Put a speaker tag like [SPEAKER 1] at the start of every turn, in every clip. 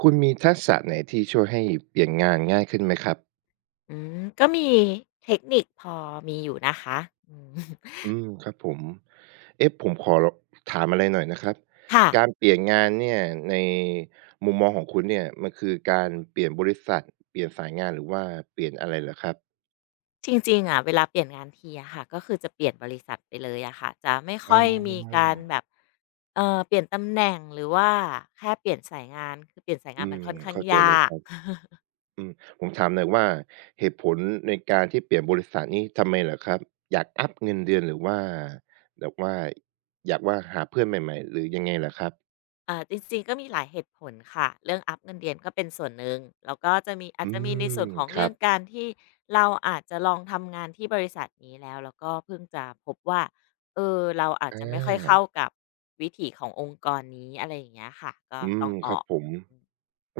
[SPEAKER 1] คุณมีทักษะไหนที่ช่วยให้เปลี่ยนงานง่ายขึ้นไหมครับ
[SPEAKER 2] ก็มีเทคนิคพอมีอยู่นะคะอืม
[SPEAKER 1] ครับผมเอ๊ะผมขอลถามอะไรหน่อยนะครับ
[SPEAKER 2] ค่ะ
[SPEAKER 1] การเปลี่ยนงานเนี่ยในมุมมองของคุณเนี่ยมันคือการเปลี่ยนบริษัทเปลี่ยนสายงานหรือว่าเปลี่ยนอะไรเหรอครับ
[SPEAKER 2] จริงๆอะเวลาเปลี่ยนงานทีอะค่ะก็คือจะเปลี่ยนบริษัทไปเลยอะค่ะจะไม่
[SPEAKER 1] อ๋
[SPEAKER 2] ค่อยมี
[SPEAKER 1] อ
[SPEAKER 2] การแบบเปลี่ยนตำแหน่งหรือว่าแค่เปลี่ยนสายงานคือเปลี่ยนสายงา
[SPEAKER 1] อื
[SPEAKER 2] นมัน
[SPEAKER 1] ม
[SPEAKER 2] ค่อนข้าง
[SPEAKER 1] เข้าใจ
[SPEAKER 2] ย
[SPEAKER 1] เลย
[SPEAKER 2] า
[SPEAKER 1] ค
[SPEAKER 2] ก
[SPEAKER 1] รับอืมผมถามหน่อยว่าเหตุผลในการที่เปลี่ยนบริษัทนี้ทำไมเหรอครับอยากอัปเงินเดือนหรือว่าแบบว่าอยากว่าหาเพื่อนใหม่ๆหรือยังไงเหรอครับ
[SPEAKER 2] จริงๆก็มีหลายเหตุผลค่ะเรื่องอัปเงินเดือนก็เป็นส่วนหนึ่งแล้วก็จะมีอาจ
[SPEAKER 1] อื
[SPEAKER 2] จะมีใน
[SPEAKER 1] ม
[SPEAKER 2] ส่วนของ
[SPEAKER 1] ครั
[SPEAKER 2] เรื่อ
[SPEAKER 1] บ
[SPEAKER 2] งการที่เราอาจจะลองทำงานที่บริษัทนี้แล้วก็เพิ่งจะพบว่าเออเราอาจ
[SPEAKER 1] อ
[SPEAKER 2] จะไม่ค่อยเข้า
[SPEAKER 1] า
[SPEAKER 2] กับวิถีขององค์กรนี้อะไรอย่างเงี้ยค่ะก็ต้องอ
[SPEAKER 1] ครั
[SPEAKER 2] อ
[SPEAKER 1] บ
[SPEAKER 2] ก
[SPEAKER 1] ผม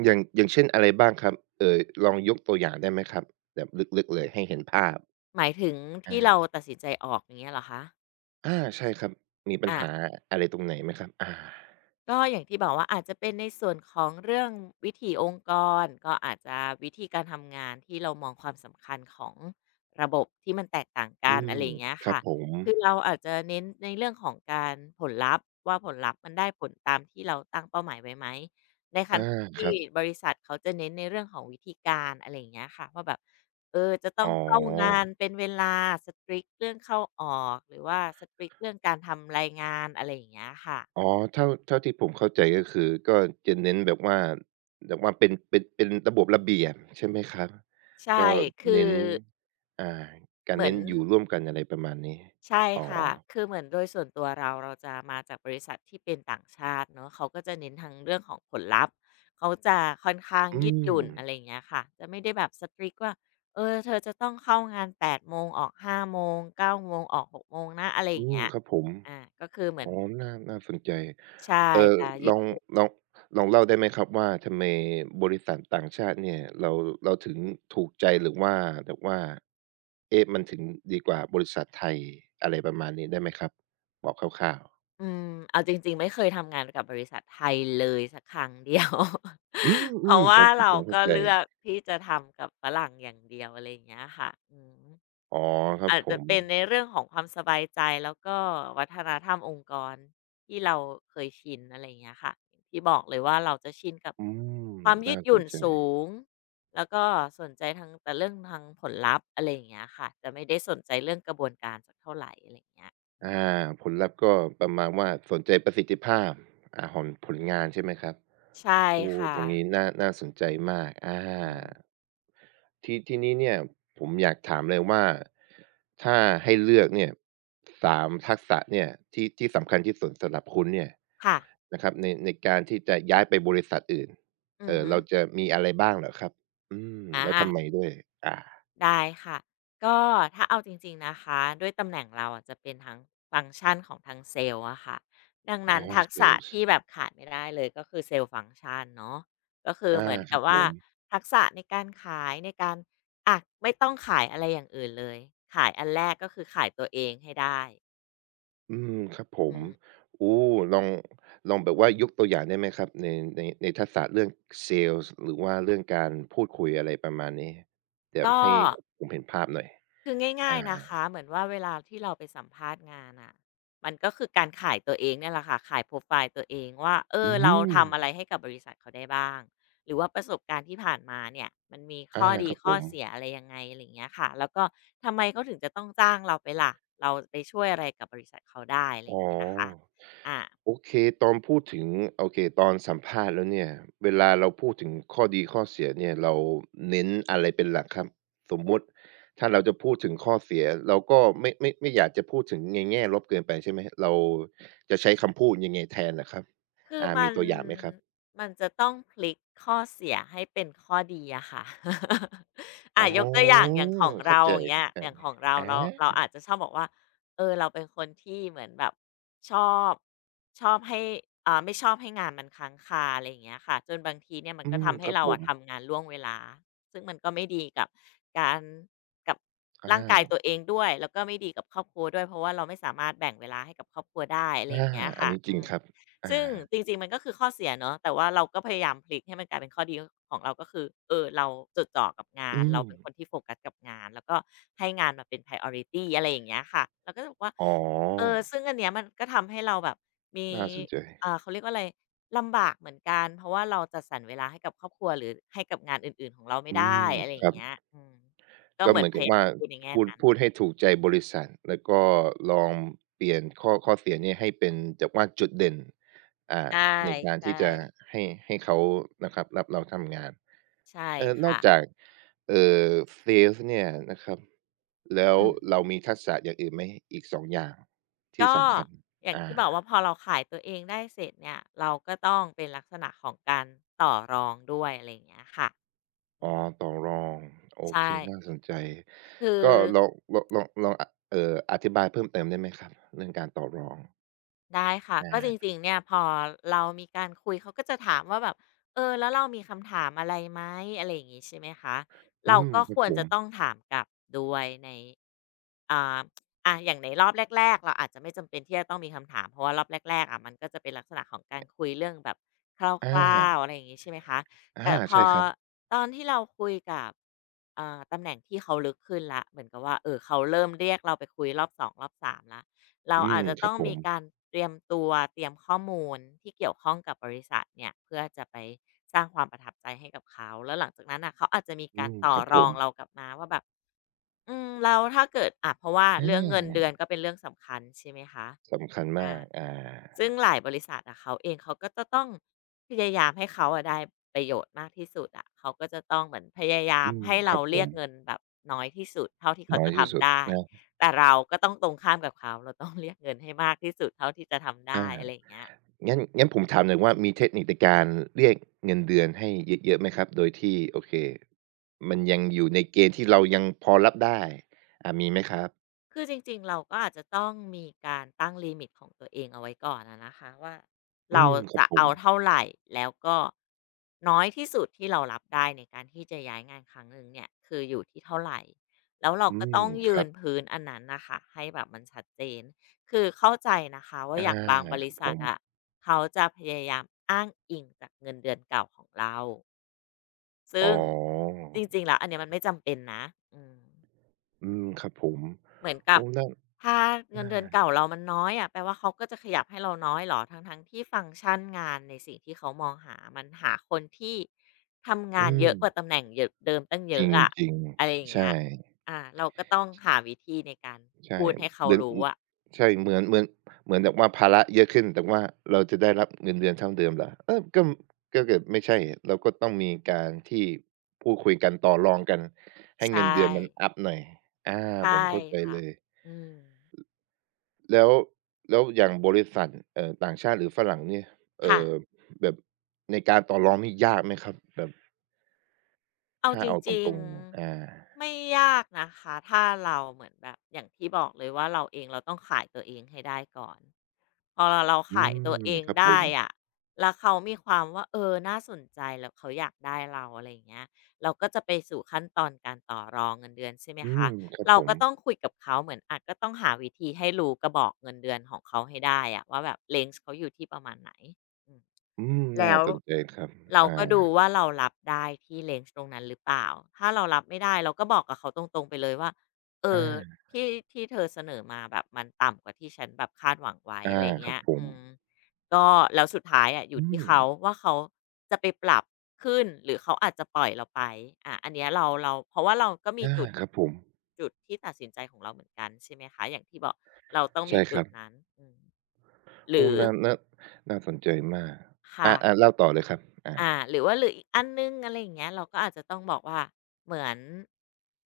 [SPEAKER 1] อย่างอย่างเช่นอะไรบ้างครับลองยกตัวอย่างได้ไหมครับแบบลึกๆเลยให้เห็นภาพ
[SPEAKER 2] หมายถึง
[SPEAKER 1] อา
[SPEAKER 2] ที่เราตัดสินใจออกอย่างเงี้ยเหรอคะ
[SPEAKER 1] อาใช่ครับ มีปัญหา
[SPEAKER 2] อา
[SPEAKER 1] อะไรตรงไหนไหมครับอา
[SPEAKER 2] ก็อย่างที่บอกว่าอาจจะเป็นในส่วนของเรื่องวิถีองค์กรก็อาจจะวิธีการทำงานที่เรามองความสำคัญของระบบที่มันแตกต่าง
[SPEAKER 1] อื
[SPEAKER 2] กันอะ
[SPEAKER 1] ม
[SPEAKER 2] ไรอย่างเงี้ย
[SPEAKER 1] ครับ
[SPEAKER 2] ค่ะ
[SPEAKER 1] ผม
[SPEAKER 2] คือเราอาจจะเน้นในเรื่องของการผลลัพธ์ว่าผลลัพธ์มันได้ผลตามที่เราตั้งเป้าหมายไว้ไหมในข
[SPEAKER 1] อา
[SPEAKER 2] ณะ
[SPEAKER 1] ค
[SPEAKER 2] ที่
[SPEAKER 1] รับ
[SPEAKER 2] บริษัทเขาจะเน้นในเรื่องของวิธีการอะไรอย่างเงี้ยค่ะว่าแบบเออจะต้
[SPEAKER 1] อ๋
[SPEAKER 2] อ
[SPEAKER 1] อ
[SPEAKER 2] งเข้างานเป็นเวลาสตร i c เรื่องเข้าออกหรือว่า s ตร i c เรื่องการทำรายงานอะไรอย่างเงี้ยค่ะ
[SPEAKER 1] อ๋อเท่าเท่าที่ผมเข้าใจก็คือก็จะเน้นแบบว่าแบบว่าเป็นเป็นเป็นระบบระเบียบใช่ไหมครับ
[SPEAKER 2] ใช่
[SPEAKER 1] ก็
[SPEAKER 2] คือ
[SPEAKER 1] เน้นอ่ากา
[SPEAKER 2] เห
[SPEAKER 1] ร
[SPEAKER 2] มือ
[SPEAKER 1] เน้
[SPEAKER 2] น
[SPEAKER 1] นอยู่ร่วมกันอะไรประมาณนี้
[SPEAKER 2] ใช่
[SPEAKER 1] อ๋อ
[SPEAKER 2] ค่ะคือเหมือนโดยส่วนตัวเราจะมาจากบริษัทที่เป็นต่างชาติเนาะเขาก็จะเน้นทางเรื่องของผลลัพธ์เขาจะค่อนข้าง
[SPEAKER 1] อื
[SPEAKER 2] ยืดหยุ่นอะ
[SPEAKER 1] ม
[SPEAKER 2] ไรอย่างเงี้ยค่ะ จะไม่ได้แบบ strict ว่า เออเธอจะต้องเข้างาน8โมงออก5โมง9โมงออก6โมงนะอะไรอ
[SPEAKER 1] อื
[SPEAKER 2] ย่าง
[SPEAKER 1] ม
[SPEAKER 2] เงี้ย
[SPEAKER 1] ครับผม
[SPEAKER 2] อาก็คือเหมือ
[SPEAKER 1] อ๋
[SPEAKER 2] น
[SPEAKER 1] อน่าน่าสนใจ
[SPEAKER 2] ใช่
[SPEAKER 1] เอ่อ
[SPEAKER 2] จะยื
[SPEAKER 1] ลอง
[SPEAKER 2] ด
[SPEAKER 1] ลองลองเล่าได้ไหมครับว่าทำไมบริษัทต่างชาติเนี่ยเราเราถึงถูกใจหรือว่าแบบว่าเอ๊ะมันถึงดีกว่าบริษัทไทยอะไรประมาณนี้ได้ไหมครับบอกคร่าวๆ
[SPEAKER 2] อืมเอาจริงๆไม่เคยทำงานกับบริษัทไทยเลยสักครั้งเดียว
[SPEAKER 1] อื
[SPEAKER 2] เพราะ
[SPEAKER 1] มๆผ
[SPEAKER 2] ว่า
[SPEAKER 1] ม
[SPEAKER 2] เรา
[SPEAKER 1] ผมเข้า
[SPEAKER 2] ก็
[SPEAKER 1] ใจ
[SPEAKER 2] เลือกที่จะทำกับฝรั่งอย่างเดียวอะไรอย่างเงี้ยค่ะอืม
[SPEAKER 1] อ๋อครับ
[SPEAKER 2] อาจ
[SPEAKER 1] ผ
[SPEAKER 2] จะ
[SPEAKER 1] ม
[SPEAKER 2] เป็นในเรื่องของความสบายใจแล้วก็วัฒนธรรมองค์กรที่เราเคยชินอะไรอย่างเงี้ยค่ะที่บอกเลยว่าเราจะชินกับ
[SPEAKER 1] อืม
[SPEAKER 2] ความยื
[SPEAKER 1] น่า
[SPEAKER 2] ดห
[SPEAKER 1] ส
[SPEAKER 2] ยุ่
[SPEAKER 1] น
[SPEAKER 2] น
[SPEAKER 1] ใจ
[SPEAKER 2] สูงแล้วก็สนใจทางแต่เรื่องทางผลลัพธ์อะไรอย่างเงี้ยค่ะจะไม่ได้สนใจเรื่องกระบวนการสักเท่าไหรอะไรอย่างเงี้ยอื
[SPEAKER 1] อ
[SPEAKER 2] ม
[SPEAKER 1] าผลลัพธ์ก็ประมาณว่าสนใจประสิทธิภาพอ่าของผลงานใช่ไหมครับ
[SPEAKER 2] ใช่
[SPEAKER 1] โอ้
[SPEAKER 2] ค่ะ
[SPEAKER 1] ตรงนี้น่าน่าสนใจมากอา
[SPEAKER 2] อืม
[SPEAKER 1] ทีทีนี้เนี่ยผมอยากถามเลยว่าถ้าให้เลือกเนี่ย3ทักษะเนี่ยที่ที่สำคัญที่สุดสำหรับคุณเนี่ย
[SPEAKER 2] ค่ะ
[SPEAKER 1] นะครับในในการที่จะย้ายไปบริษัทอื่น
[SPEAKER 2] อือฮึ
[SPEAKER 1] เราจะมีอะไรบ้างเหรอครับ
[SPEAKER 2] อา
[SPEAKER 1] แล้วทำไมด้วยอา
[SPEAKER 2] ได้ค่ะ ก็ถ้าเอาจริงๆ นะคะ ด้วยตำแหน่งเราอะจะเป็นทั้งฟังก์ชันของทางเซลล์อะค่ะดัง
[SPEAKER 1] อ๋อ
[SPEAKER 2] นั้นทัก
[SPEAKER 1] เซ
[SPEAKER 2] ษะ
[SPEAKER 1] ลส์
[SPEAKER 2] ที่แบบขาดไม่ได้เลยก็คือเซลล์ฟังก์ชันเนาะก็คือ
[SPEAKER 1] อา
[SPEAKER 2] เหมือน
[SPEAKER 1] ค
[SPEAKER 2] กั
[SPEAKER 1] รั
[SPEAKER 2] บ
[SPEAKER 1] บผ
[SPEAKER 2] ว่า
[SPEAKER 1] ม
[SPEAKER 2] ทักษะในการขายในการอะไม่ต้องขายอะไรอย่างอื่นเลยขายอันแรกก็คือขายตัวเองให้ได้
[SPEAKER 1] ครับผ
[SPEAKER 2] อื
[SPEAKER 1] ม
[SPEAKER 2] ม
[SPEAKER 1] โอ้ลองลองแบบว่ายกตัวอย่างได้ไหมครับในในในทักษะเรื่องเซลส์หรือว่าเรื่องการพูดคุยอะไรประมาณนี้แบบ
[SPEAKER 2] ก็
[SPEAKER 1] ให้ผมเห็นภาพหน่อย
[SPEAKER 2] คือ
[SPEAKER 1] อา
[SPEAKER 2] ง่ายๆนะคะเหมือนว่าเวลาที่เราไปสัมภาษณ์งานน่ะมันก็คือการขายตัวเองเนี่ยแหละค่ะขายโปรไฟล์ตัวเองว่าเออ
[SPEAKER 1] อื
[SPEAKER 2] เรา
[SPEAKER 1] ม
[SPEAKER 2] ทำอะไรให้กับบริษัทเขาได้บ้างหรือว่าประสบการณ์ที่ผ่านมาเนี่ยมันมีข้
[SPEAKER 1] อา
[SPEAKER 2] อดี
[SPEAKER 1] ครับผ
[SPEAKER 2] ข้อ
[SPEAKER 1] ม
[SPEAKER 2] เสียอะไรยังไงอะไรอย่างเงี้ยค่ะแล้วก็ทำไมเขาถึงจะต้องจ้างเราไปล่ะเราไปช่วยอะไรกับบริษัทเขาได้อะไรอ
[SPEAKER 1] อ๋อ
[SPEAKER 2] ย่างเงี้ยนะคะอา
[SPEAKER 1] โอเคตอนพูดถึงโอเคตอนสัมภาษณ์แล้วเนี่ยเวลาเราพูดถึงข้อดีข้อเสียเนี่ยเราเน้นอะไรเป็นหลักครับสมมุติถ้าเราจะพูดถึงข้อเสียเราก็ไม่ไม่ไม่อยากจะพูดถึงในแง่ลบเกินไปใช่ไหมเราจะใช้คำพูดยังไงแทนน่ะครับ
[SPEAKER 2] คือ
[SPEAKER 1] อ่ามีตัวอย่างไหมครับ
[SPEAKER 2] มันจะต้องพลิกข้อเสียให้เป็นข้อดีอะค่ะ
[SPEAKER 1] อ๋
[SPEAKER 2] อะยกตัวอย่า
[SPEAKER 1] อ
[SPEAKER 2] งอย่างของ
[SPEAKER 1] เข้า
[SPEAKER 2] เรา
[SPEAKER 1] ใจ
[SPEAKER 2] อย่างเงี้ยอย่างของเรา
[SPEAKER 1] ๆอ
[SPEAKER 2] เรา
[SPEAKER 1] า
[SPEAKER 2] อาจจะชอบบอกว่าเออเราเป็นคนที่เหมือนแบบชอบชอบให้อ่าไม่ชอบให้งานมันค้างคาอะไรอย่างเงี้ยค่ะจนบางทีเนี่ยมันก็ทำ
[SPEAKER 1] ค
[SPEAKER 2] ให้
[SPEAKER 1] รับ
[SPEAKER 2] เรา
[SPEAKER 1] ผ
[SPEAKER 2] อะ
[SPEAKER 1] ม
[SPEAKER 2] ทำงานล่วงเวลาซึ่งมันก็ไม่ดีกับการกับร่างกาย
[SPEAKER 1] อา
[SPEAKER 2] ตัวเองด้วยแล้วก็ไม่ดีกับครอบครัวด้วยเพราะว่าเราไม่สามารถแบ่งเวลาให้กับครอบครัวได้อะไรอ
[SPEAKER 1] อา
[SPEAKER 2] ย่างเงี้ย
[SPEAKER 1] อัน
[SPEAKER 2] ค่ะ
[SPEAKER 1] นี้จริ
[SPEAKER 2] อื
[SPEAKER 1] ง
[SPEAKER 2] ม
[SPEAKER 1] ครับอา
[SPEAKER 2] ซึ่งจริงๆมันก็คือข้อเสียเนาะแต่ว่าเราก็พยายามพลิกให้มันกลายเป็นข้อดีก็ของเราก็คือเออเราจดจ่อกับงาน
[SPEAKER 1] อืม
[SPEAKER 2] เราเป็นคนที่โฟกัสกับงานแล้วก็ให้งานมาเป็น priority อะไรอย่างเงี้ยค่ะเราก็จะบอกว่า
[SPEAKER 1] อ๋
[SPEAKER 2] เอ
[SPEAKER 1] อ
[SPEAKER 2] อซึ่งอันเนี้ยมันก็ทำให้เราแบบมี
[SPEAKER 1] น่าสนใจ
[SPEAKER 2] อ่าเขาเรียกว่าอะไรลำบากเหมือนกันเพราะว่าเราจัดสรรเวลาให้กับครอบครัวหรือให้กับงานอื่นๆของเราไม่
[SPEAKER 1] อื
[SPEAKER 2] ได้
[SPEAKER 1] ม
[SPEAKER 2] อะไรอ
[SPEAKER 1] ค
[SPEAKER 2] ย่า
[SPEAKER 1] รั
[SPEAKER 2] ง
[SPEAKER 1] บ
[SPEAKER 2] เงี้ยอืมก็
[SPEAKER 1] ก็
[SPEAKER 2] เหมื
[SPEAKER 1] เห
[SPEAKER 2] อน
[SPEAKER 1] มือน
[SPEAKER 2] พ
[SPEAKER 1] กับ
[SPEAKER 2] ยายา
[SPEAKER 1] ว่า
[SPEAKER 2] มพูดในแง่
[SPEAKER 1] พูด
[SPEAKER 2] นั้น
[SPEAKER 1] พูดให้ถูกใจบริษัทแล้วก็ลองเปลี่ยนข้อข้อเสียเนี่ยให้เป็นจับว่าจุดเด่นอ่า
[SPEAKER 2] ใช
[SPEAKER 1] ใน
[SPEAKER 2] ่
[SPEAKER 1] การที่จะ
[SPEAKER 2] ๆ
[SPEAKER 1] ให้ให้เขานะครับรับเราทำงาน
[SPEAKER 2] ใช่
[SPEAKER 1] เออนอก
[SPEAKER 2] ค่ะ
[SPEAKER 1] จากเอ่อเซลส์เนี่ยนะครับแล้ว
[SPEAKER 2] อืม
[SPEAKER 1] เรามีทักษะอย่างอื่นไหมอีกสองอย่างที่
[SPEAKER 2] ก็
[SPEAKER 1] สำคัญ
[SPEAKER 2] อย่าง
[SPEAKER 1] อ่า
[SPEAKER 2] ที่บอกว่าพอเราขายตัวเองได้เสร็จเนี่ยเราก็ต้องเป็นลักษณะของการต่อรองด้วยอะไรอย่างเงี้ยค่ะอื
[SPEAKER 1] อ๋อ
[SPEAKER 2] ม
[SPEAKER 1] ต่อรองโอเค
[SPEAKER 2] ใช่
[SPEAKER 1] น่าสนใจ
[SPEAKER 2] คือ
[SPEAKER 1] ก็ลองลองลองลองอธิบายเพิ่มเติมได้ไหมครับเรื่องการต่อรอง
[SPEAKER 2] ได้ค่ะ
[SPEAKER 1] อ
[SPEAKER 2] ก็จริ
[SPEAKER 1] า
[SPEAKER 2] งๆเนี่ยพอเรามีการคุยเขาก็จะถามว่าแบบเออแล้วเรามีคำถามอะไรไหมอะไรอย่างงี้ใช่ไหมคะเราก็
[SPEAKER 1] ค
[SPEAKER 2] ค
[SPEAKER 1] รับ
[SPEAKER 2] วร
[SPEAKER 1] ผ
[SPEAKER 2] จะ
[SPEAKER 1] ม
[SPEAKER 2] ต้องถามกลับด้วยในอ่าอะอย่างในรอบแรกๆเราอาจจะไม่จำเป็นที่จะต้องมีคำถามเพราะว่ารอบแรกๆอะมันก็จะเป็นลักษณะของการคุยเรื่องแบบค
[SPEAKER 1] อ
[SPEAKER 2] ร่าวๆ
[SPEAKER 1] า
[SPEAKER 2] อะไรอย่างงี้ใช่ไหมคะ
[SPEAKER 1] อา
[SPEAKER 2] แต่พอ
[SPEAKER 1] ใช่ครับ
[SPEAKER 2] ตอนที่เราคุยกับตำแหน่งที่เขาลึกขึ้นแล้วเหมือนกับว่าเออเขาเริ่มเรียกเราไปคุยรอบสองรอบ3แล้ว เราอาจจะ
[SPEAKER 1] ครั
[SPEAKER 2] ต้
[SPEAKER 1] บ
[SPEAKER 2] อง
[SPEAKER 1] ผ
[SPEAKER 2] มี
[SPEAKER 1] ม
[SPEAKER 2] การเตรียมตัวเตรียมข้อมูลที่เกี่ยวข้องกับบริษัทเนี่ยเพื่อจะไปสร้างความประทับใจให้กับเขาแล้วหลังจากนั้นอ่ะเขาอาจจะมีการต่อ
[SPEAKER 1] ครับ
[SPEAKER 2] ร
[SPEAKER 1] ผ
[SPEAKER 2] อ
[SPEAKER 1] ม
[SPEAKER 2] งเรากลับมาว่าแบบอืมเราถ้าเกิดอะเพราะว่า
[SPEAKER 1] อา
[SPEAKER 2] เรื่องเงินเดือนก็เป็นเรื่องสำคัญใช่ไหมคะ
[SPEAKER 1] สำคัญ
[SPEAKER 2] อา
[SPEAKER 1] มากอา
[SPEAKER 2] ซึ่งหลายบริษัทอะเขาเองเขาก็จะต้องพยายามให้เขาอะได้ประโยชน์มากที่สุดอะเขาก็จะต้องเหมือนพยายามให้
[SPEAKER 1] ค
[SPEAKER 2] เรา
[SPEAKER 1] รับผ
[SPEAKER 2] เรีย
[SPEAKER 1] ม
[SPEAKER 2] กเงินแบบน้อยที่สุดเท่าที่เขา
[SPEAKER 1] น้อย
[SPEAKER 2] จะ
[SPEAKER 1] ที่สุ
[SPEAKER 2] ทำ
[SPEAKER 1] ด
[SPEAKER 2] ได้
[SPEAKER 1] นะ
[SPEAKER 2] แต่เราก็ต้องตรงข้ามกับเขาเราต้องเรียกเงินให้มากที่สุดเท่าที่จะทำได้อะไร
[SPEAKER 1] อา
[SPEAKER 2] อย่างเงี้ย
[SPEAKER 1] งั้นงั้นผมถามหน่อยว่ามีเทคนิคในการเรียกเงินเดือนให้เยอะๆไหมครับโดยที่โอเคมันยังอยู่ในเกณฑ์ที่เรายังพอรับได้อ่ามีไหมครับ
[SPEAKER 2] คือจริงๆ เราก็อาจจะต้องมีการตั้งลิมิตของตัวเองเอาไว้ก่อนอะนะคะว่าเรา
[SPEAKER 1] ครับ
[SPEAKER 2] จะ
[SPEAKER 1] ผม
[SPEAKER 2] เอาเท่าไหร่แล้วก็น้อยที่สุดที่เรารับได้ในการที่จะย้ายงานครั้งหนึ่งเนี่ยคืออยู่ที่เท่าไหร่แล้วเรา
[SPEAKER 1] อื
[SPEAKER 2] ก็
[SPEAKER 1] ม
[SPEAKER 2] ต้อง
[SPEAKER 1] ค
[SPEAKER 2] ยื
[SPEAKER 1] รั
[SPEAKER 2] น
[SPEAKER 1] บ
[SPEAKER 2] พื้นอันนั้นนะคะให้แบบมันชัดเจนคือเข้าใจนะคะว่า
[SPEAKER 1] อา
[SPEAKER 2] อย่างบางบ
[SPEAKER 1] ค
[SPEAKER 2] ริ
[SPEAKER 1] รับผ
[SPEAKER 2] ษัท
[SPEAKER 1] ม
[SPEAKER 2] อะเขาจะพยายามอ้างอิงจากเงินเดือนเก่าของเรา
[SPEAKER 1] อ๋อ
[SPEAKER 2] ซึ่งจริงๆแล้วอันเนี้ยมันไม่จำเป็นนะอืม
[SPEAKER 1] ครับผม
[SPEAKER 2] เหมือนกั
[SPEAKER 1] โอ้
[SPEAKER 2] บ
[SPEAKER 1] นั่น
[SPEAKER 2] ถ้า
[SPEAKER 1] อา
[SPEAKER 2] เงินเดือนเก่าเรามันน้อยอะแปลว่าเขาก็จะขยับให้เราน้อยเหรอทั้งๆที่ฟังก์ชันงานในสิ่งที่เขามองหามันหาคนที่ทำงา
[SPEAKER 1] อื
[SPEAKER 2] นเย
[SPEAKER 1] ม
[SPEAKER 2] อะกว่าตำแหน่งเยอะเดิมตั้งเย
[SPEAKER 1] จ
[SPEAKER 2] อะอะ
[SPEAKER 1] ริง
[SPEAKER 2] อะไรอ
[SPEAKER 1] ๆ
[SPEAKER 2] ย่างเงี้
[SPEAKER 1] ใช่
[SPEAKER 2] ยอาเราก็ต้องหาวิธีในการ
[SPEAKER 1] ใช่
[SPEAKER 2] พูดให้เขา
[SPEAKER 1] เดือน
[SPEAKER 2] รู้
[SPEAKER 1] อือ
[SPEAKER 2] อะ
[SPEAKER 1] ใช่เหมือนเหมือนเหมือนแบบว่าภาระเยอะขึ้นแต่ว่าเราจะได้รับเงินเดือนเท่าเดิมเหรอเออก็ก็เกิดไม่ใช่เราก็ต้องมีการที่พูดคุยกันต่อรองกันให้
[SPEAKER 2] ใช่
[SPEAKER 1] เงินเดือนมันอัปหน่อยอา
[SPEAKER 2] ใช่
[SPEAKER 1] ผมเข้าใจ
[SPEAKER 2] ค่ะ
[SPEAKER 1] เลย
[SPEAKER 2] อืม
[SPEAKER 1] แล้วแล้วอย่างบริษัทต่างชาติหรือฝรั่งเนี่ยเอ่
[SPEAKER 2] ค่ะ
[SPEAKER 1] อแบบในการต่อรองนี่ยากไหมครับแบบ
[SPEAKER 2] เอา
[SPEAKER 1] ถ้า
[SPEAKER 2] จ
[SPEAKER 1] เอาต
[SPEAKER 2] ริง
[SPEAKER 1] รงๆอา
[SPEAKER 2] ๆไม่ยากนะคะถ้าเราเหมือนแบบอย่างที่บอกเลยว่าเราเองเราต้องขายตัวเองให้ได้ก่อนพอเรา
[SPEAKER 1] อื
[SPEAKER 2] ขายตัวเอง
[SPEAKER 1] ครับผ
[SPEAKER 2] ได้
[SPEAKER 1] ม
[SPEAKER 2] อะแล้วเขามีความว่าเออน่าสนใจแล้วเขาอยากได้เราอะไรอย่างเงี้ยเราก็จะไปสู่ขั้นตอนการต่อรองเงินเดือนใช่ไหม
[SPEAKER 1] อื
[SPEAKER 2] คะ
[SPEAKER 1] มครับ
[SPEAKER 2] เรา
[SPEAKER 1] ผม
[SPEAKER 2] ก็ต้องคุยกับเขาเหมือนอาจก็ต้องหาวิธีให้รู้กระบอกเงินเดือนของเขาให้ได้อะว่าแบบเล n g e เขาอยู่ที่ประมาณไหน
[SPEAKER 1] อืมน่า
[SPEAKER 2] แล้ว
[SPEAKER 1] สนใจครับ
[SPEAKER 2] เราก็ดู
[SPEAKER 1] อา
[SPEAKER 2] ว่าเรารับได้ที่เล n g e ตรงนั้นหรือเปล่าถ้าเรารับไม่ได้เราก็บอกกับเขาตรงๆไปเลยว่าเออ
[SPEAKER 1] อา
[SPEAKER 2] ที่ที่เธอเสนอมาแบบมันต่ำกว่าที่ฉันแบบคาดหวังไว้
[SPEAKER 1] อา
[SPEAKER 2] อะไร
[SPEAKER 1] ครั
[SPEAKER 2] เงี้
[SPEAKER 1] บ
[SPEAKER 2] ย
[SPEAKER 1] ผม
[SPEAKER 2] อืมก็แล้วสุดท้ายอะอยู่
[SPEAKER 1] อื
[SPEAKER 2] ที่
[SPEAKER 1] ม
[SPEAKER 2] เขาว่าเขาจะไปปรับขึ้นหรือเขาอาจจะปล่อยเราไปอะอันเนี้ยเราเพราะว่าเราก็มี
[SPEAKER 1] อา
[SPEAKER 2] จุด
[SPEAKER 1] ครับผม
[SPEAKER 2] ที่ตัดสินใจของเราเหมือนกันใช่ไหมคะอย่างที่บอกเราต้องมี
[SPEAKER 1] ใช่ค
[SPEAKER 2] จุ
[SPEAKER 1] รั
[SPEAKER 2] ด
[SPEAKER 1] บ
[SPEAKER 2] นั้นอืมหรื
[SPEAKER 1] โอ้
[SPEAKER 2] อ
[SPEAKER 1] น่าน่าน่าสนใจมาก
[SPEAKER 2] ค่ะ
[SPEAKER 1] อาอาเล่าต่อเลยครับอา
[SPEAKER 2] หรือว่าหรืออีกอันหนึ่งอะไรอย่างเงี้ยเราก็อาจจะต้องบอกว่าเหมือน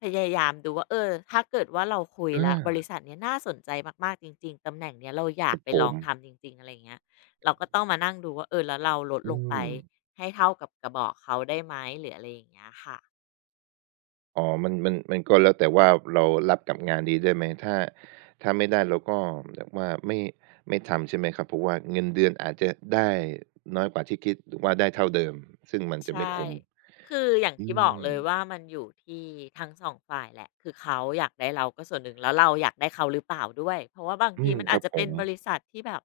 [SPEAKER 2] พยายามดูว่าเออถ้าเกิดว่าเราคุยแล้วบ
[SPEAKER 1] อา
[SPEAKER 2] ริษัทเนี้ยน่าสนใจมากๆจริงๆตำแหน่งเนี้ยเราอ
[SPEAKER 1] ค
[SPEAKER 2] ยาก
[SPEAKER 1] รับ
[SPEAKER 2] ไป
[SPEAKER 1] ผ
[SPEAKER 2] ลอ
[SPEAKER 1] ม
[SPEAKER 2] งทำจริงๆอะไรอย่างเงี้ยเราก็ต้องมานั่งดูว่าเออแล้วเราลด
[SPEAKER 1] อื
[SPEAKER 2] ลงไป
[SPEAKER 1] ม
[SPEAKER 2] ให้เท่ากับกระบอกเขาได้ไหมหรืออะไรอย่างเงี้ยค่ะ
[SPEAKER 1] อ๋อมันมันมันก็แล้วแต่ว่าเรารับกับงานนี้ได้ไหมถ้าถ้าไม่ได้เราก็แบบว่าไม่ไม่ทำใช่ไหมครับเพราะว่าเงินเดือนอาจจะได้น้อยกว่าที่คิดหรือว่าได้เท่าเดิมซึ่งมัน
[SPEAKER 2] ใช
[SPEAKER 1] จะไม่
[SPEAKER 2] ่
[SPEAKER 1] คุ้ม
[SPEAKER 2] คืออย่าง
[SPEAKER 1] อื
[SPEAKER 2] ที่บ
[SPEAKER 1] ม
[SPEAKER 2] อกเลยว่ามันอยู่ที่ทั้ง2ฝ่ายแหละคือเขาอยากได้เราก็ส่วนหนึ่งแล้วเราอยากได้เขาหรือเปล่าด้วยเพราะว่าบาง
[SPEAKER 1] อื
[SPEAKER 2] ที
[SPEAKER 1] ม
[SPEAKER 2] มัน
[SPEAKER 1] ค
[SPEAKER 2] อา
[SPEAKER 1] รั
[SPEAKER 2] จ
[SPEAKER 1] บ
[SPEAKER 2] จะ
[SPEAKER 1] ผ
[SPEAKER 2] เป็น
[SPEAKER 1] ม
[SPEAKER 2] บริษัทที่แบบ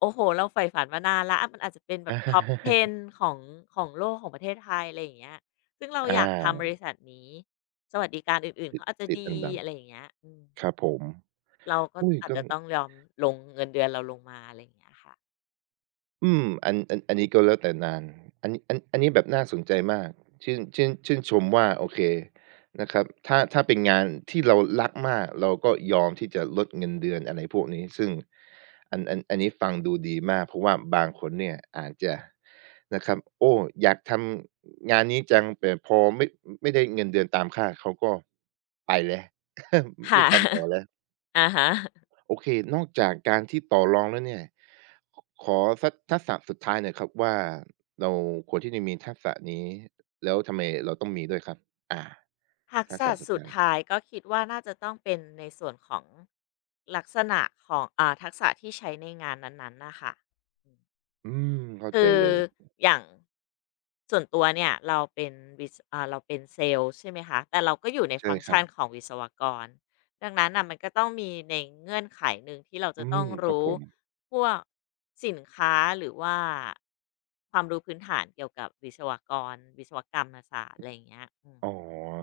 [SPEAKER 2] โอ้โฮเราใฝ่ฝันมานานแล้วอะมันอาจจะเป็นแบบ Top 10 ของของโลกของประเทศไทยอะไรอย่างเงี้ยซึ่งเรา
[SPEAKER 1] อ
[SPEAKER 2] อยากทำบ
[SPEAKER 1] า
[SPEAKER 2] ริษัทนี้สวัสดิการอื่นๆเขาอาจจะ
[SPEAKER 1] ติด
[SPEAKER 2] ดี
[SPEAKER 1] อันดับ
[SPEAKER 2] อะไรอย่างเงี้ยอืม
[SPEAKER 1] ครับผม
[SPEAKER 2] เราก็
[SPEAKER 1] อุ๊ย
[SPEAKER 2] อาจ
[SPEAKER 1] ก็
[SPEAKER 2] จะต้องยอมลงเงินเดือนเราลงมาอะไรอย่างเงี้ยค่ะ
[SPEAKER 1] อืมอันนี้ก็แล้วแต่นานอันนี้อันนี้แบบน่าสนใจมากชื่นชมว่าโอเคนะครับถ้าเป็นงานที่เรารักมากเราก็ยอมที่จะลดเงินเดือนอะไรพวกนี้ซึ่งอันนี้ฟังดูดีมากเพราะว่าบางคนเนี่ยอาจจะนะครับโอ้อยากทำงานนี้จังแต่พอไม่ได้เงินเดือนตามคาดเขาก็ไปแล้ว ไม่
[SPEAKER 2] ค่ะ
[SPEAKER 1] ทำต่อแล้ว
[SPEAKER 2] อะฮะ
[SPEAKER 1] โอเคนอกจากการที่ต่อรองแล้วเนี่ยขขอสักทักษะสุดท้ายหน่อยครับว่าเราควรที่จะมีทักษะนี้แล้วทำไมเราต้องมีด้วยครับอา
[SPEAKER 2] ทัก
[SPEAKER 1] ทัก
[SPEAKER 2] ษะ
[SPEAKER 1] ษะสุด
[SPEAKER 2] สุด
[SPEAKER 1] ท้าย
[SPEAKER 2] ท้ายก็คิดว่าน่าจะต้องเป็นในส่วนของลักษณะของทักษะที่ใช้ในงานนั้นๆนะค่ะอืม
[SPEAKER 1] อืเข้า
[SPEAKER 2] คื
[SPEAKER 1] ใจ
[SPEAKER 2] อ
[SPEAKER 1] เลย
[SPEAKER 2] อย่างส่วนตัวเนี่ยเราเป็นวิศอ่าเราเป็นเซลส์ใช่ไหมคะแต่เราก็อยู่ใน
[SPEAKER 1] ใช่
[SPEAKER 2] ฟังก์
[SPEAKER 1] ครั
[SPEAKER 2] ชั
[SPEAKER 1] บ
[SPEAKER 2] นของวิศวกรดังนั้นน่ะมันก็ต้องมีในเงื่อนไขหนึ่งที่เรา
[SPEAKER 1] อื
[SPEAKER 2] จะต้อง
[SPEAKER 1] มครับ
[SPEAKER 2] รู้
[SPEAKER 1] ผม
[SPEAKER 2] พวกสินค้าหรือว่าความรู้พื้นฐานเกี่ยวกับวิศวกรรมศาสตร์อะไรอย่างเงี้ยอืม
[SPEAKER 1] อ๋อ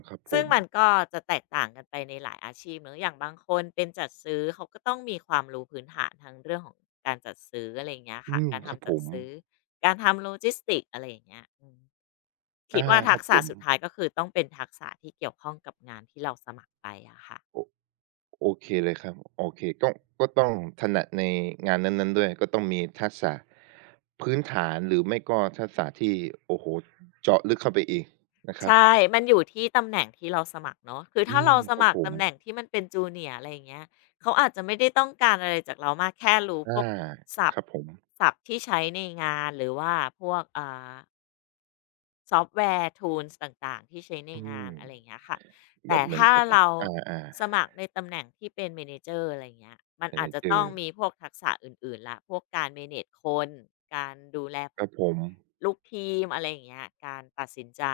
[SPEAKER 1] ครับผ
[SPEAKER 2] ซึ่ง
[SPEAKER 1] ม
[SPEAKER 2] มันก็จะแตกต่างกันไปในหลายอาชีพเนอะอย่างบางคนเป็นจัดซื้อเขาก็ต้องมีความรู้พื้นฐานทางเรื่องของการจัดซื้ออะไรอย่างเงี้ย
[SPEAKER 1] อื
[SPEAKER 2] ค่ะ
[SPEAKER 1] ม
[SPEAKER 2] การ
[SPEAKER 1] ครับ
[SPEAKER 2] ทำ
[SPEAKER 1] ผ
[SPEAKER 2] จัด
[SPEAKER 1] ม
[SPEAKER 2] ซื้อการทำโลจิสติกอะไรอย่างเงี้ยอืมคิด
[SPEAKER 1] อา
[SPEAKER 2] ว่า
[SPEAKER 1] ค
[SPEAKER 2] ทั
[SPEAKER 1] รั
[SPEAKER 2] ก
[SPEAKER 1] บผ
[SPEAKER 2] ษะ
[SPEAKER 1] ม
[SPEAKER 2] สุดท้ายก็คือต้องเป็นทักษะที่เกี่ยวข้องกับงานที่เราสมัครไปอะค่ะ
[SPEAKER 1] โอ โอเคเลยครับโอเคก็ต้องถนัดในงานนั้นๆด้วยก็ต้องมีทักษะพื้นฐานหรือไม่ก็ทักษะที่โอ้โฮเจาะลึกเข้าไปอีกนะครับ
[SPEAKER 2] ใช่มันอยู่ที่ตำแหน่งที่เราสมัครเนาะคือ
[SPEAKER 1] อื
[SPEAKER 2] ถ้าเรา
[SPEAKER 1] ม
[SPEAKER 2] ส
[SPEAKER 1] ครับ
[SPEAKER 2] มัค
[SPEAKER 1] ผ
[SPEAKER 2] ร
[SPEAKER 1] ม
[SPEAKER 2] ตำแหน่งที่มันเป็น Junior อะไรอย่างเงี้ยเขาอาจจะไม่ได้ต้องการอะไรจากเรามากแค่รู้พ
[SPEAKER 1] อา
[SPEAKER 2] วกศัพ
[SPEAKER 1] ค
[SPEAKER 2] ท์
[SPEAKER 1] รับผม
[SPEAKER 2] ศัพท์ที่ใช้ในงานหรือว่าพวกา ซอฟต์แวร์ Tools ต่างๆที่ใช้ใน
[SPEAKER 1] อื
[SPEAKER 2] งา
[SPEAKER 1] ม
[SPEAKER 2] นอะไรอย่างเงี้ยค่ะ
[SPEAKER 1] แบ
[SPEAKER 2] แต่
[SPEAKER 1] บเหมือน
[SPEAKER 2] ถ้า
[SPEAKER 1] กับ
[SPEAKER 2] เรา
[SPEAKER 1] อา
[SPEAKER 2] สมัครในตำแหน่งที่เป็น Manager อะไรอย่างเงี้ยมัน
[SPEAKER 1] ๆ
[SPEAKER 2] อาจจะต้อง
[SPEAKER 1] manager
[SPEAKER 2] มีพวกทักษะอื่นๆแล้วพวกการ manage คนการดูแล
[SPEAKER 1] ครับผม
[SPEAKER 2] ลูกทีมอะไรอย่างเงี้ยการตัดสินใจ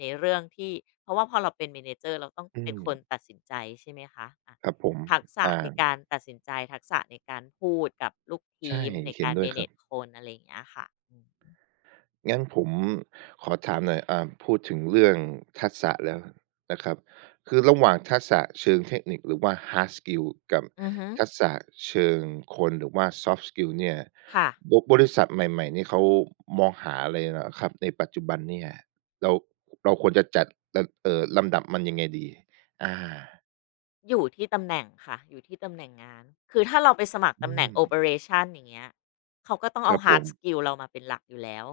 [SPEAKER 2] ในเรื่องที่ เพราะว่าพอเราเป็น Manager เราต้อง
[SPEAKER 1] อื
[SPEAKER 2] เป็น
[SPEAKER 1] ม
[SPEAKER 2] คนตัดสินใจใช่ไหมคะอา
[SPEAKER 1] ครับผม
[SPEAKER 2] ทักษะใน
[SPEAKER 1] อ่า
[SPEAKER 2] การตัดสินใจทักษะในการพูดกับลูกที
[SPEAKER 1] ใช่
[SPEAKER 2] มใน
[SPEAKER 1] เห็น
[SPEAKER 2] การ
[SPEAKER 1] ด้วยครับ
[SPEAKER 2] manage คนอะไรอย่างเงี้ยค่ะ
[SPEAKER 1] งั้นผมขอถามหน่อย พูดถึงเรื่องทักษะแล้วนะครับ คือระหว่างทักษะเชิงเทคนิคหรือว่า hard skill กับ
[SPEAKER 2] อือฮึ
[SPEAKER 1] ทักษะเชิงคนหรือว่า soft skill เนี่ย
[SPEAKER 2] ค่ะ
[SPEAKER 1] บริษัทใหม่ๆนี่เขามองหาอะไรเหรอครับในปัจจุบันเนี่ยเรา เราควรจะจัดลลำดับมันยังไงดีอา
[SPEAKER 2] อยู่ที่ตำแหน่งค่ะอยู่ที่ตำแหน่งงานคือถ้าเราไปสมัคร
[SPEAKER 1] อื
[SPEAKER 2] ตำแหน่ง
[SPEAKER 1] ม
[SPEAKER 2] โอเปอเรชันอย่างเงี้ยเขาก็ต้อง
[SPEAKER 1] ค
[SPEAKER 2] เอา
[SPEAKER 1] รับผ
[SPEAKER 2] hard
[SPEAKER 1] ม
[SPEAKER 2] skill เรามาเป็นหลักอยู่แล้ว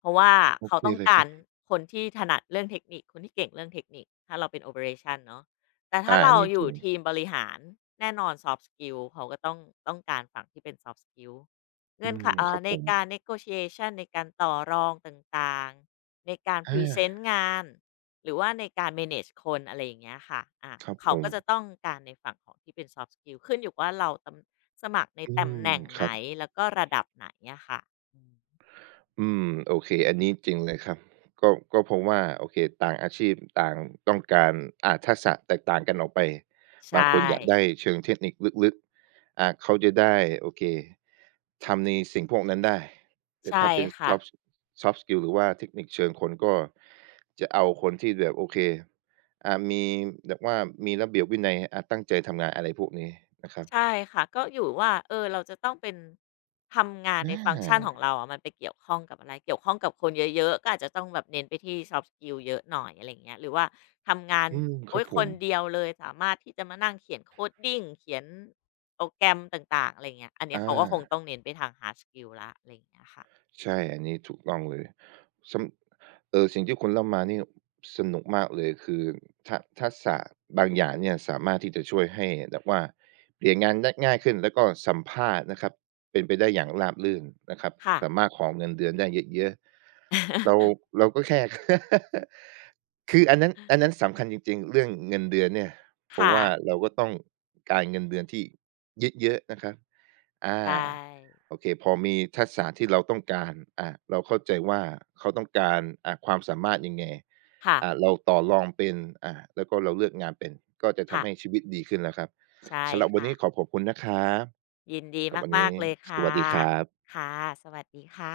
[SPEAKER 2] เพราะว่า
[SPEAKER 1] โอ
[SPEAKER 2] เขา
[SPEAKER 1] เค
[SPEAKER 2] ต้อง
[SPEAKER 1] เลยค
[SPEAKER 2] กา
[SPEAKER 1] รั
[SPEAKER 2] ร
[SPEAKER 1] บ
[SPEAKER 2] คนที่ถนัดเรื่องเทคนิคคนที่เก่งเรื่องเทคนิคถ้าเราเป็นโอเ e อเรชันเนาะแต่ถ้า
[SPEAKER 1] อาอั
[SPEAKER 2] เรา
[SPEAKER 1] นนี้
[SPEAKER 2] อ
[SPEAKER 1] จ
[SPEAKER 2] ยู่
[SPEAKER 1] ริง
[SPEAKER 2] ทีมบริหารแน่นอน soft skill เขาก็ต้องการฝั่งที่เป็น soft skill
[SPEAKER 1] อื
[SPEAKER 2] เงื่อนไข
[SPEAKER 1] ม ครับ
[SPEAKER 2] ใน
[SPEAKER 1] ผม
[SPEAKER 2] การ negotiation ในการต่อรองต่างๆในการพ
[SPEAKER 1] อา
[SPEAKER 2] รีเซนต์งาน หรือว่าในการ manage คนอะไรอย่างเงี้ยค่ะอา
[SPEAKER 1] ครับผ
[SPEAKER 2] เขา
[SPEAKER 1] ม
[SPEAKER 2] ก็จะต้องการในฝั่งของที่เป็น soft skill ขึ้นอยู่ว่าเราตำสมัครใน
[SPEAKER 1] อื
[SPEAKER 2] ตำ
[SPEAKER 1] ม
[SPEAKER 2] แหน่ง
[SPEAKER 1] ค
[SPEAKER 2] ไหน
[SPEAKER 1] รับ
[SPEAKER 2] แล้วก็ระดับไหนอะค่ะอืม
[SPEAKER 1] อืมโอเคอันนี้จริงเลยครับก็ก็เพราะว่าโอเคต่างอาชีพต่างต้องการทักษะแตกต่างกันออกไป
[SPEAKER 2] ใช่
[SPEAKER 1] บางคนอยากได้เชิงเทคนิคลึกๆเขาจะได้โอเคทำในสิ่งพวกนั้นได้แต่
[SPEAKER 2] ใช่
[SPEAKER 1] ถ้าเป็น
[SPEAKER 2] ค่ะ
[SPEAKER 1] soft skill หรือว่าเทคนิคเชิงคนก็จะเอาคนที่แบบโอเคมีแบบว่ามีระเบียบวินัยตั้งใจทำงานอะไรพวกนี้นะครับ
[SPEAKER 2] ใช่ค่ะก็อยู่ว่าเออเราจะต้องเป็นทำงาน
[SPEAKER 1] อ
[SPEAKER 2] ในฟังก์ชันของ
[SPEAKER 1] า
[SPEAKER 2] เราอะมันไปเกี่ยวข้องกับอะไรเกี่ยวข้องกับคนเยอะๆก็อาจจะต้องแบบเน้นไปที่ soft skill เยอะหน่อยอะไรเงี้ยหรือว่าทำงาน
[SPEAKER 1] อืมครั
[SPEAKER 2] โอ้
[SPEAKER 1] บ
[SPEAKER 2] ย
[SPEAKER 1] ผ
[SPEAKER 2] ค
[SPEAKER 1] ม
[SPEAKER 2] นเดียวเลยสามารถที่จะมานั่งเขียน ดิ้งเขียนโปรแกรมต่างๆอะไรเงี้ยอันเนี้ย
[SPEAKER 1] อา
[SPEAKER 2] เขาก็คงต้องเน้นไปทาง hard skill ละอะไรเงี้ยค่ะ
[SPEAKER 1] ใช่อันนี้ถูกต้องเลยสสิ่งที่คุณเล่ามานี่สนุกมากเลยคือทักษะบางอย่างเนี่ยสามารถที่จะช่วยให้แบบว่าเปลี่ยนงานได้ง่ายขึ้นแล้วก็สัมภาษณ์นะครับเป็นไปได้อย่างราบรื่นนะครับ
[SPEAKER 2] ค่ะ
[SPEAKER 1] สามารถขอเงินเดือนได้เยอะๆเราก็แค่ คืออันนั้นสำคัญจริงๆเรื่องเงินเดือนเนี่ยเพราะ
[SPEAKER 2] ค่ะ
[SPEAKER 1] ว่าเราก็ต้องการเงินเดือนที่เยอะๆนะครับอา
[SPEAKER 2] ใช่
[SPEAKER 1] โอเคพอมีทักษะที่เราต้องการอาเราเข้าใจว่าเขาต้องการความสามารถยังไง
[SPEAKER 2] ค่ะ
[SPEAKER 1] เราต่อรองเป็นแล้วก็เราเลือกงานเป็นก็จะ
[SPEAKER 2] ค่ะ
[SPEAKER 1] ทำให้ชีวิตดีขึ้นแล้วครับ
[SPEAKER 2] ใช่
[SPEAKER 1] สำหรับวัน
[SPEAKER 2] ค่ะ
[SPEAKER 1] นี้ขอขอบคุณนะครับ
[SPEAKER 2] ยินดี
[SPEAKER 1] สำหรับวัน
[SPEAKER 2] มา
[SPEAKER 1] นี้
[SPEAKER 2] กๆเลย
[SPEAKER 1] ส
[SPEAKER 2] ค่ะ
[SPEAKER 1] วัสดีครับ
[SPEAKER 2] ค่ะสวัสดีค่ะ